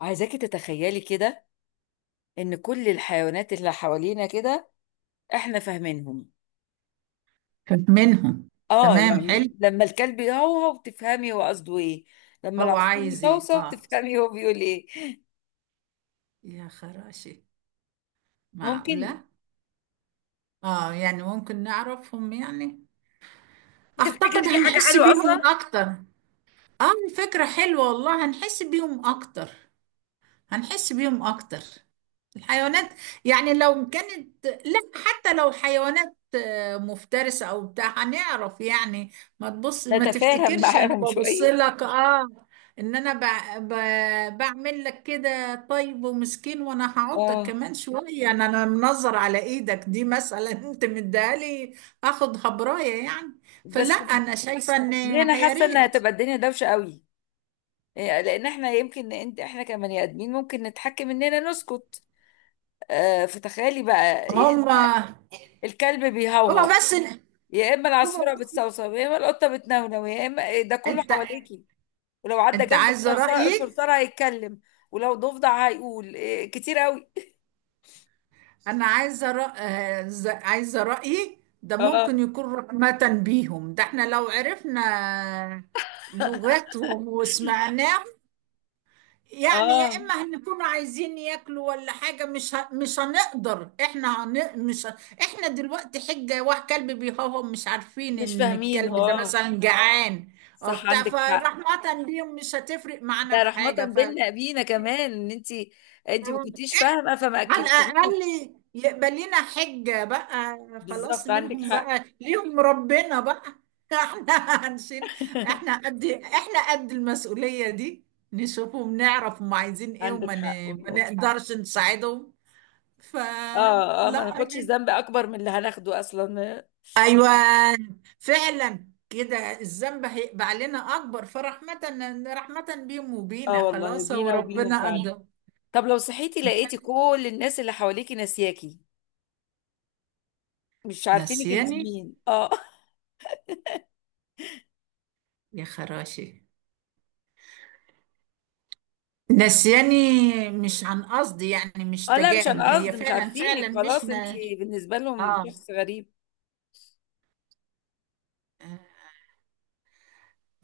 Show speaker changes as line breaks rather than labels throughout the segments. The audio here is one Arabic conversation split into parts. عايزاكي تتخيلي كده، ان كل الحيوانات اللي حوالينا كده احنا فاهمينهم.
منهم.
اه
تمام،
يعني
حلو.
لما الكلب يهوهو بتفهمي هو قصده ايه، لما
هو
العصفور
عايز ايه،
يصوصو
اه.
بتفهمي هو بيقول ايه.
يا خراشي،
ممكن.
معقولة. اه، يعني ممكن نعرفهم يعني. اعتقد
تفتكري دي حاجة
هنحس
حلوة
بيهم
اصلا
اكتر. اه، الفكرة حلوة والله، هنحس بيهم اكتر. هنحس بيهم اكتر، الحيوانات. يعني لو كانت، لا، حتى لو حيوانات مفترسة او بتاع هنعرف يعني. ما تبص، ما
نتفاهم
تفتكرش انا
معاهم
ببص
شوية؟
لك اه. ان انا بعمل لك كده، طيب ومسكين، وانا هعضك
اه
كمان شوية. انا منظر على ايدك دي مثلا انت مديهالي اخد هبراية يعني. فلا،
بس
انا شايفة ان...
ليه انا
يا
حاسة
ريت.
انها هتبقى الدنيا دوشة قوي؟ إيه، لان احنا يمكن انت احنا كبني ادمين ممكن نتحكم اننا نسكت. آه فتخيلي بقى،
هما
الكلب بيهوهو
هما بس
يا اما
هما
العصفوره
بس
بتصوصو يا اما القطه بتنونو يا اما ده كله
انت
حواليكي، ولو عدى
انت
جنبك
عايزه
صرصار
رايي.
صرصار هيتكلم، ولو ضفدع هيقول إيه، كتير قوي.
انا عايزه عايزه رايي، ده
اه
ممكن يكون رحمه بيهم. ده احنا لو عرفنا لغتهم وسمعناهم، يعني يا
اه
اما هنكون عايزين ياكلوا ولا حاجه، مش هنقدر، احنا هن... مش ه... احنا دلوقتي حجه واحد كلب بيهوهو، مش عارفين
مش
ان
فاهمين،
الكلب ده
اه
مثلا جعان او
صح
بتاع.
عندك حق.
فرحمه بيهم مش هتفرق معانا
ده
في
رحمة
حاجه،
بينا بينا كمان، ان انت ما كنتيش فاهمة فما
على
اكلتهوش.
الأقل يقبل لنا حجة بقى. خلاص،
بالظبط عندك
منهم
حق.
بقى، ليهم ربنا بقى. احنا هنشيل، احنا قد احنا قد المسؤولية دي، نشوفهم، نعرف هم عايزين ايه
عندك حق
ما
والله.
نقدرش نساعدهم فلا.
اه اه ما ناخدش الذنب اكبر من اللي هناخده اصلا.
ايوه، فعلا كده الذنب هيبقى علينا اكبر، فرحمة، رحمة بيهم
اه
وبينا،
والله
خلاص هو
بينا وبيهم
ربنا
فعلا.
قدر.
طب لو صحيتي لقيتي كل الناس اللي حواليكي ناسياكي، مش عارفينك انت
نسياني،
مين؟ اه
يا خراشي، نسياني مش عن قصد يعني، مش
اه لا مش،
تجاهل،
انا
هي
قصدي مش
فعلا فعلا
عارفينك
مش
خلاص، انت
ن...
بالنسبه لهم شخص غريب.
آه،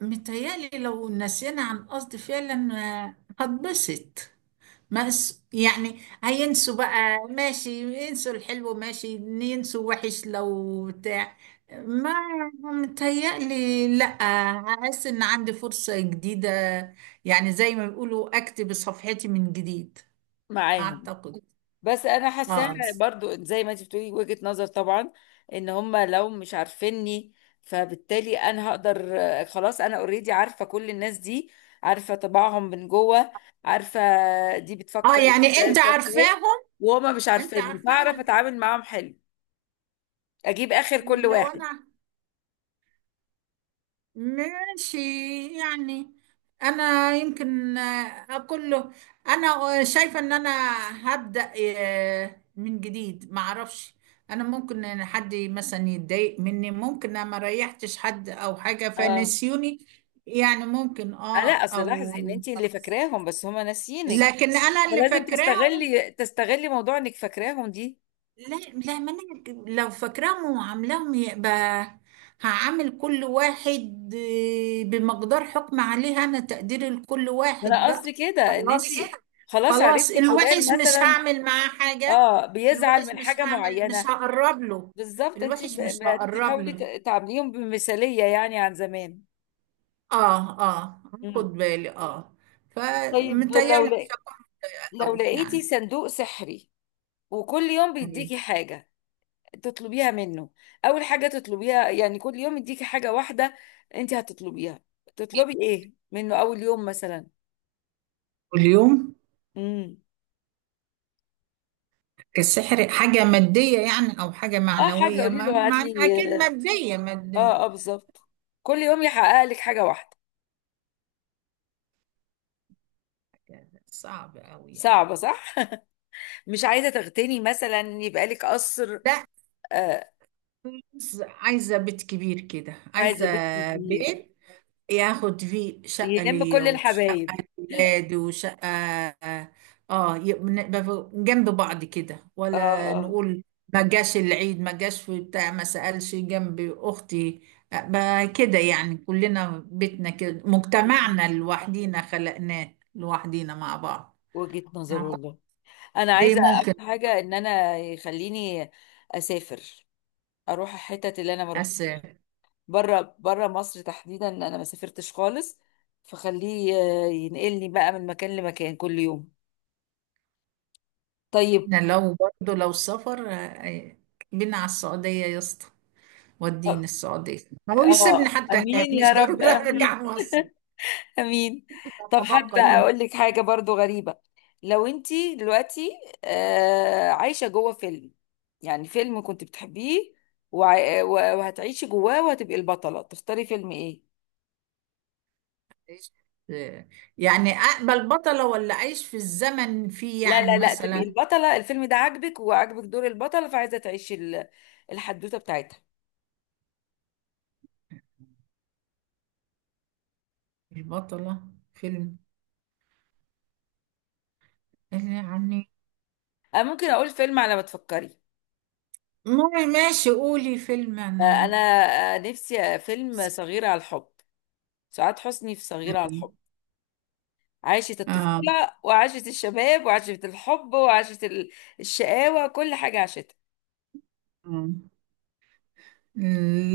متهيألي لو نسينا عن قصد فعلا هتبسط. ما اس- يعني هينسوا بقى ماشي، ينسوا الحلو ماشي، ينسوا وحش لو بتاع، ما متهيألي لأ. أحس إن عندي فرصة جديدة، يعني زي ما بيقولوا أكتب صفحتي من جديد.
معاهم؟
أعتقد.
بس انا حاساها
آه.
برضو زي ما انت بتقولي وجهة نظر طبعا، ان هم لو مش عارفيني فبالتالي انا هقدر خلاص، انا اوريدي عارفه كل الناس دي، عارفه طباعهم من جوه، عارفه دي
آه،
بتفكر
يعني
ازاي
أنت
مش عارفه ايه،
عارفاهم.
وهما مش
انت
عارفيني
عارفه.
فاعرف اتعامل معاهم حلو اجيب اخر كل
لو
واحد.
انا، ماشي يعني، انا يمكن اقول له انا شايفه ان انا هبدا من جديد، ما اعرفش. انا ممكن ان حد مثلا يتضايق مني، ممكن انا ما ريحتش حد او حاجه
اه
فنسيوني، يعني ممكن، اه،
لا اصل
او...
لاحظي ان انت اللي فاكراهم بس هما ناسيينك،
لكن انا اللي
فلازم
فاكراهم.
تستغلي موضوع انك فاكراهم دي.
لا لا، ما انا لو فاكراهم وعاملاهم، يبقى هعمل كل واحد بمقدار حكم عليه انا، تقدير لكل
ما
واحد
انا
بقى.
قصدي كده ان
خلاص
انت
بجد،
خلاص
خلاص
عرفتي فلان
الوحش مش
مثلا،
هعمل معاه حاجة.
اه بيزعل
الوحش
من حاجة
مش
معينة.
هقرب له،
بالظبط انت
الوحش مش هقرب
بتحاولي
له.
تعامليهم بمثالية يعني عن زمان.
اه اه، خد
امم.
بالي اه،
طيب
فمتهيألي مش هقرب
لو
قوي
لقيتي
يعني.
صندوق سحري وكل يوم
أيوة.
بيديكي حاجة تطلبيها منه، اول حاجه تطلبيها يعني كل يوم يديكي حاجه واحده انت هتطلبيها، تطلبي ايه منه اول يوم مثلا؟
واليوم،
امم
السحر حاجة مادية يعني أو حاجة
اه حاجه
معنوية؟
قولي له هات لي،
أكيد مادية، مادية.
اه اه بالظبط كل يوم يحقق لك حاجه واحده.
صعب أوي يعني.
صعبه صح؟ مش عايزه تغتني مثلا يبقى لك قصر،
لا،
آه،
عايزة بيت كبير كده، عايزة
عايزه بيت كبير
بيت ياخد فيه شقة
يلم
ليا،
كل
وشقة
الحبايب؟
لولادي، وشقة... اه، يبقى نبقى جنب بعض كده،
اه
ولا
اه.
نقول ما جاش العيد، ما جاش في بتاع، ما سألش جنب أختي، بقى كده يعني. كلنا بيتنا كده،
مم.
مجتمعنا لوحدينا، خلقناه لوحدينا مع بعض.
وجهة نظر
أعتقد
والله. انا
دي
عايزه
ممكن.
اول حاجه ان انا يخليني اسافر، اروح الحتت اللي انا ما
بس
رحتش،
احنا،
بره بره مصر تحديدا انا ما سافرتش خالص، فخليه ينقلني بقى من مكان لمكان كل يوم. طيب.
لو برضه لو سفر بينا على السعودية يا اسطى، وديني
اه
السعودية، هو يسيبني حتى هناك،
امين يا
مش
رب
ضروري
امين،
أرجع مصر،
امين. طب
تتبقى
حابه
لي.
اقول لك حاجه برضو غريبه، لو انتي دلوقتي عايشه جوه فيلم، يعني فيلم كنت بتحبيه وهتعيشي جواه وهتبقي البطله، تختاري فيلم ايه؟
آه. يعني أقبل بطلة، ولا أعيش في الزمن فيه
لا
يعني
لا لا تبقي
مثلا؟
البطله، الفيلم ده عاجبك وعاجبك دور البطله فعايزه تعيشي الحدوته بتاعتها.
البطلة فيلم يعني...
أه ممكن اقول فيلم على ما تفكري،
ماشي، قولي فيلم
أه
أنا.
انا أه نفسي أه فيلم صغيرة على الحب، سعاد حسني في صغيرة على
مم.
الحب، عاشت
آه.
الطفولة وعاشت الشباب وعاشت الحب وعاشت الشقاوة، كل حاجة عاشتها.
مم.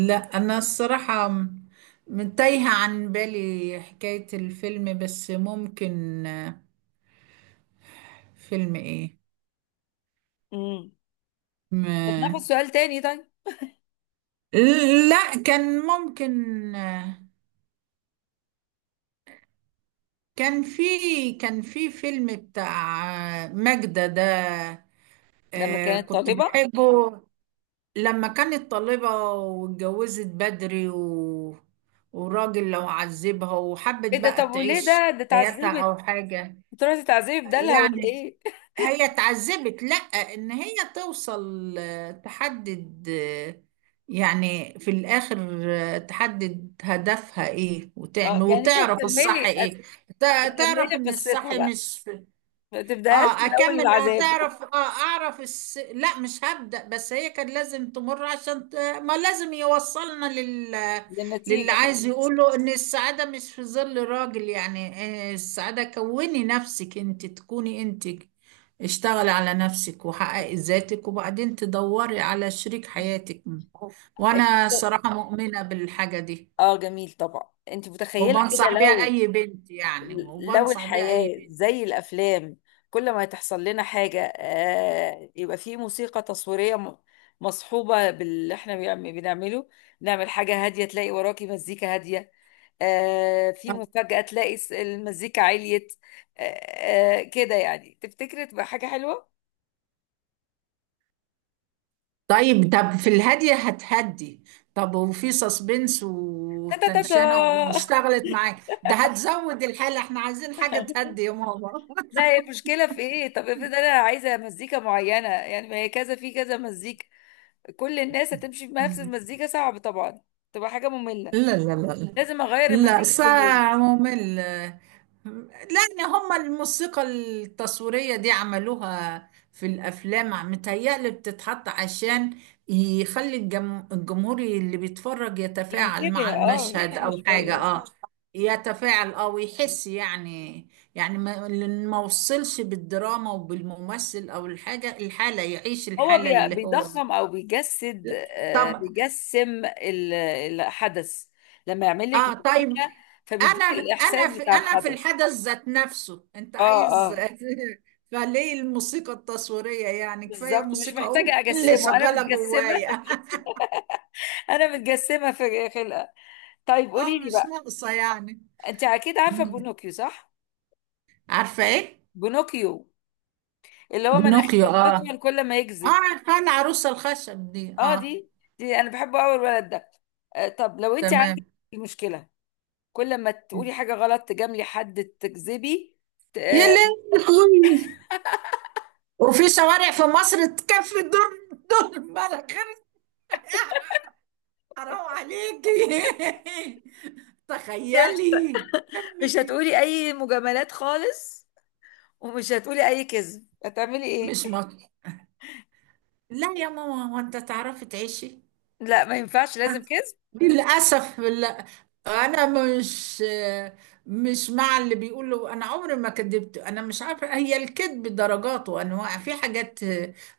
لا، أنا الصراحة تايهة عن بالي حكاية الفيلم، بس ممكن فيلم
امم. طب ناخد
إيه؟
سؤال تاني طيب.
لا، كان ممكن كان في كان في فيلم بتاع ماجدة ده،
لما كانت
كنت
طالبة.
بحبه. لما كانت طالبة واتجوزت بدري و... وراجل لو عذبها، وحبت
ايه ده
بقى
طب وليه
تعيش
ده
حياتها
اتعذبت،
أو حاجة
تروحي تتعذبي بدالها ولا
يعني.
ايه؟
هي اتعذبت، لا، ان هي توصل تحدد يعني في الاخر تحدد هدفها ايه،
اه
وتعمل،
يعني انت
وتعرف الصح
هتكملي
ايه.
هتكملي
تعرف ان الصح
قصتها بقى،
مش...
ما تبداهاش من
اه
اول
اكمل،
العذاب؟
هتعرف اه، لا مش هبدأ، بس هي كان لازم تمر عشان ت... ما لازم يوصلنا لل... للي
للنتيجة.
عايز يقوله، ان السعادة مش في ظل راجل يعني. السعادة كوني نفسك، انت تكوني انت، اشتغلي على نفسك وحققي ذاتك وبعدين تدوري على شريك
صح.
حياتك. وانا صراحة مؤمنة بالحاجة دي،
اه جميل طبعا. انت متخيله كده
وبنصح بيها
لو
اي بنت يعني،
لو
وبنصح بيها اي
الحياه
بنت.
زي الافلام، كل ما تحصل لنا حاجه آه يبقى في موسيقى تصويريه مصحوبه باللي احنا بنعمله، نعمل حاجه هاديه تلاقي وراكي مزيكا هاديه، آه في مفاجاه تلاقي المزيكا عليت، آه آه كده يعني، تفتكري تبقى حاجه حلوه؟
طيب، طب في الهادية هتهدي، طب وفي سسبنس
تا تا تا تا.
وتنشنة واشتغلت معاك ده هتزود الحالة، احنا عايزين حاجة تهدي يا ماما.
لا هي المشكلة في ايه؟ طب افرض انا عايزة مزيكا معينة، يعني ما هي كذا في كذا مزيكا، كل الناس هتمشي بنفس المزيكا صعب طبعا، تبقى حاجة مملة،
لا لا لا لا،
لازم اغير
لا
المزيكا كل يوم.
ساعة ممل. لأن هما الموسيقى التصويرية دي عملوها في الأفلام، متهيألي بتتحط عشان يخلي الجمهور اللي بيتفرج يتفاعل
ينتبه،
مع
اه
المشهد
ينتبه
أو حاجة،
شوية، اه
اه.
صح.
يتفاعل، اه، ويحس يعني. يعني ما لأن ما وصلش بالدراما وبالممثل أو الحاجة، الحالة يعيش
هو
الحالة اللي هو...
بيضخم او بيجسد، آه،
طب،
بيجسم الحدث، لما يعمل لك
اه طيب،
مزيكا فبيديك
انا انا
الاحساس
في
بتاع
انا في
الحدث.
الحدث ذات نفسه انت
اه اه
عايز فليه الموسيقى التصويرية يعني؟ كفاية
بالظبط مش
موسيقى أم
محتاجة
اللي
اجسمه، انا
شغالة
متجسمة.
جوايا.
انا متجسمة في خلقة. طيب
اه،
قولي لي
مش
بقى،
ناقصة يعني.
انت اكيد عارفة
مم.
بونوكيو صح؟
عارفة ايه؟
بونوكيو، اللي هو
بنوكيو،
مناخيره
اه اه،
بتطول كل ما يكذب.
عارفة العروسة الخشب دي،
اه
اه،
دي انا بحبه قوي الولد ده. آه طب لو انت عندك
تمام.
مشكله، كل ما
مم.
تقولي حاجه غلط تجاملي حد تكذبي ت-
يا
آه،
لهوي، وفي شوارع في مصر تكفي؟ دور الملك حرام عليكي
كده،
تخيلي، يا
مش
امي.
هتقولي اي مجاملات خالص، ومش هتقولي اي كذب، هتعملي ايه؟
مش مط... لا يا ماما، هو انت تعرفي تعيشي؟
لا ما ينفعش لازم كذب.
للاسف لا، انا مش، مع اللي بيقولوا انا عمري ما كذبت. انا مش عارفه، هي الكذب درجات وانواع، في حاجات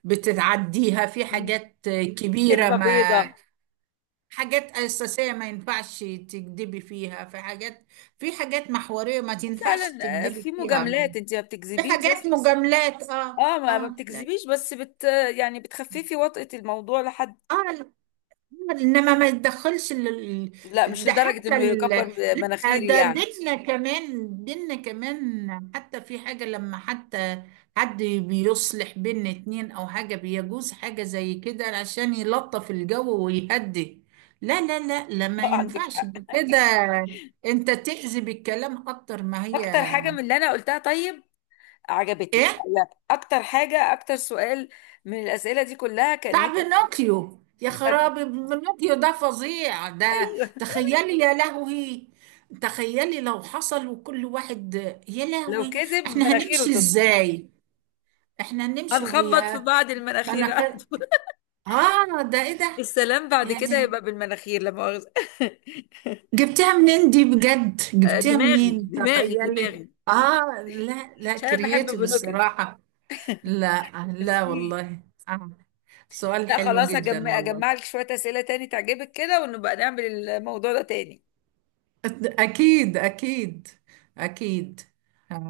بتتعديها، في
مم.
حاجات كبيره
كذبه
ما...
بيضه.
حاجات اساسيه ما ينفعش تكذبي فيها، في حاجات محوريه ما تنفعش
وفعلا في
تكذبي فيها.
مجاملات انت ما
في
بتكذبيش، بس
حاجات مجاملات، اه
اه ما
اه، لا اه،
بتكذبيش بس بت، يعني بتخففي وطأة الموضوع لحد.
لا. انما ما يتدخلش
لا مش
ده
لدرجة
حتى
انه
ال...
يكبر
لا،
مناخيري
ده
يعني.
ديننا كمان، ديننا كمان حتى في حاجة، لما حتى حد بيصلح بين اتنين او حاجة، بيجوز حاجة زي كده عشان يلطف الجو ويهدي. لا لا لا لا، ما
عندك
ينفعش
حق.
ده كده، انت تأذي بالكلام اكتر. ما هي
اكتر حاجة من اللي انا قلتها طيب عجبتك؟
ايه
لا اكتر حاجة اكتر سؤال من الاسئلة دي كلها كان
بتاع
نفسك
بينوكيو؟ يا
بتعمل-
خرابي، بينوكيو ده فظيع ده،
ايوه.
تخيلي. يا لهوي، تخيلي لو حصل وكل واحد... يا
لو
لهوي،
كذب
احنا
مناخيره
هنمشي
تطلع،
ازاي؟ احنا هنمشي
هنخبط في
وهي...
بعض
انا
المناخير على
ك...
طول.
اه ده ايه ده؟
السلام بعد كده
يعني
يبقى بالمناخير لا مؤاخذة.
جبتها منين دي بجد، جبتها
دماغي
منين،
دماغي
تخيلي.
دماغي.
اه، لا لا،
عشان انا بحب
كرييتيف
بلوكت.
الصراحة، لا لا
ميرسي.
والله. آه. سؤال
لا
حلو
خلاص
جدا
هجمع
والله.
اجمع لك شوية اسئلة تاني تعجبك كده، ونبقى نعمل الموضوع ده تاني.
أكيد، أكيد أكيد.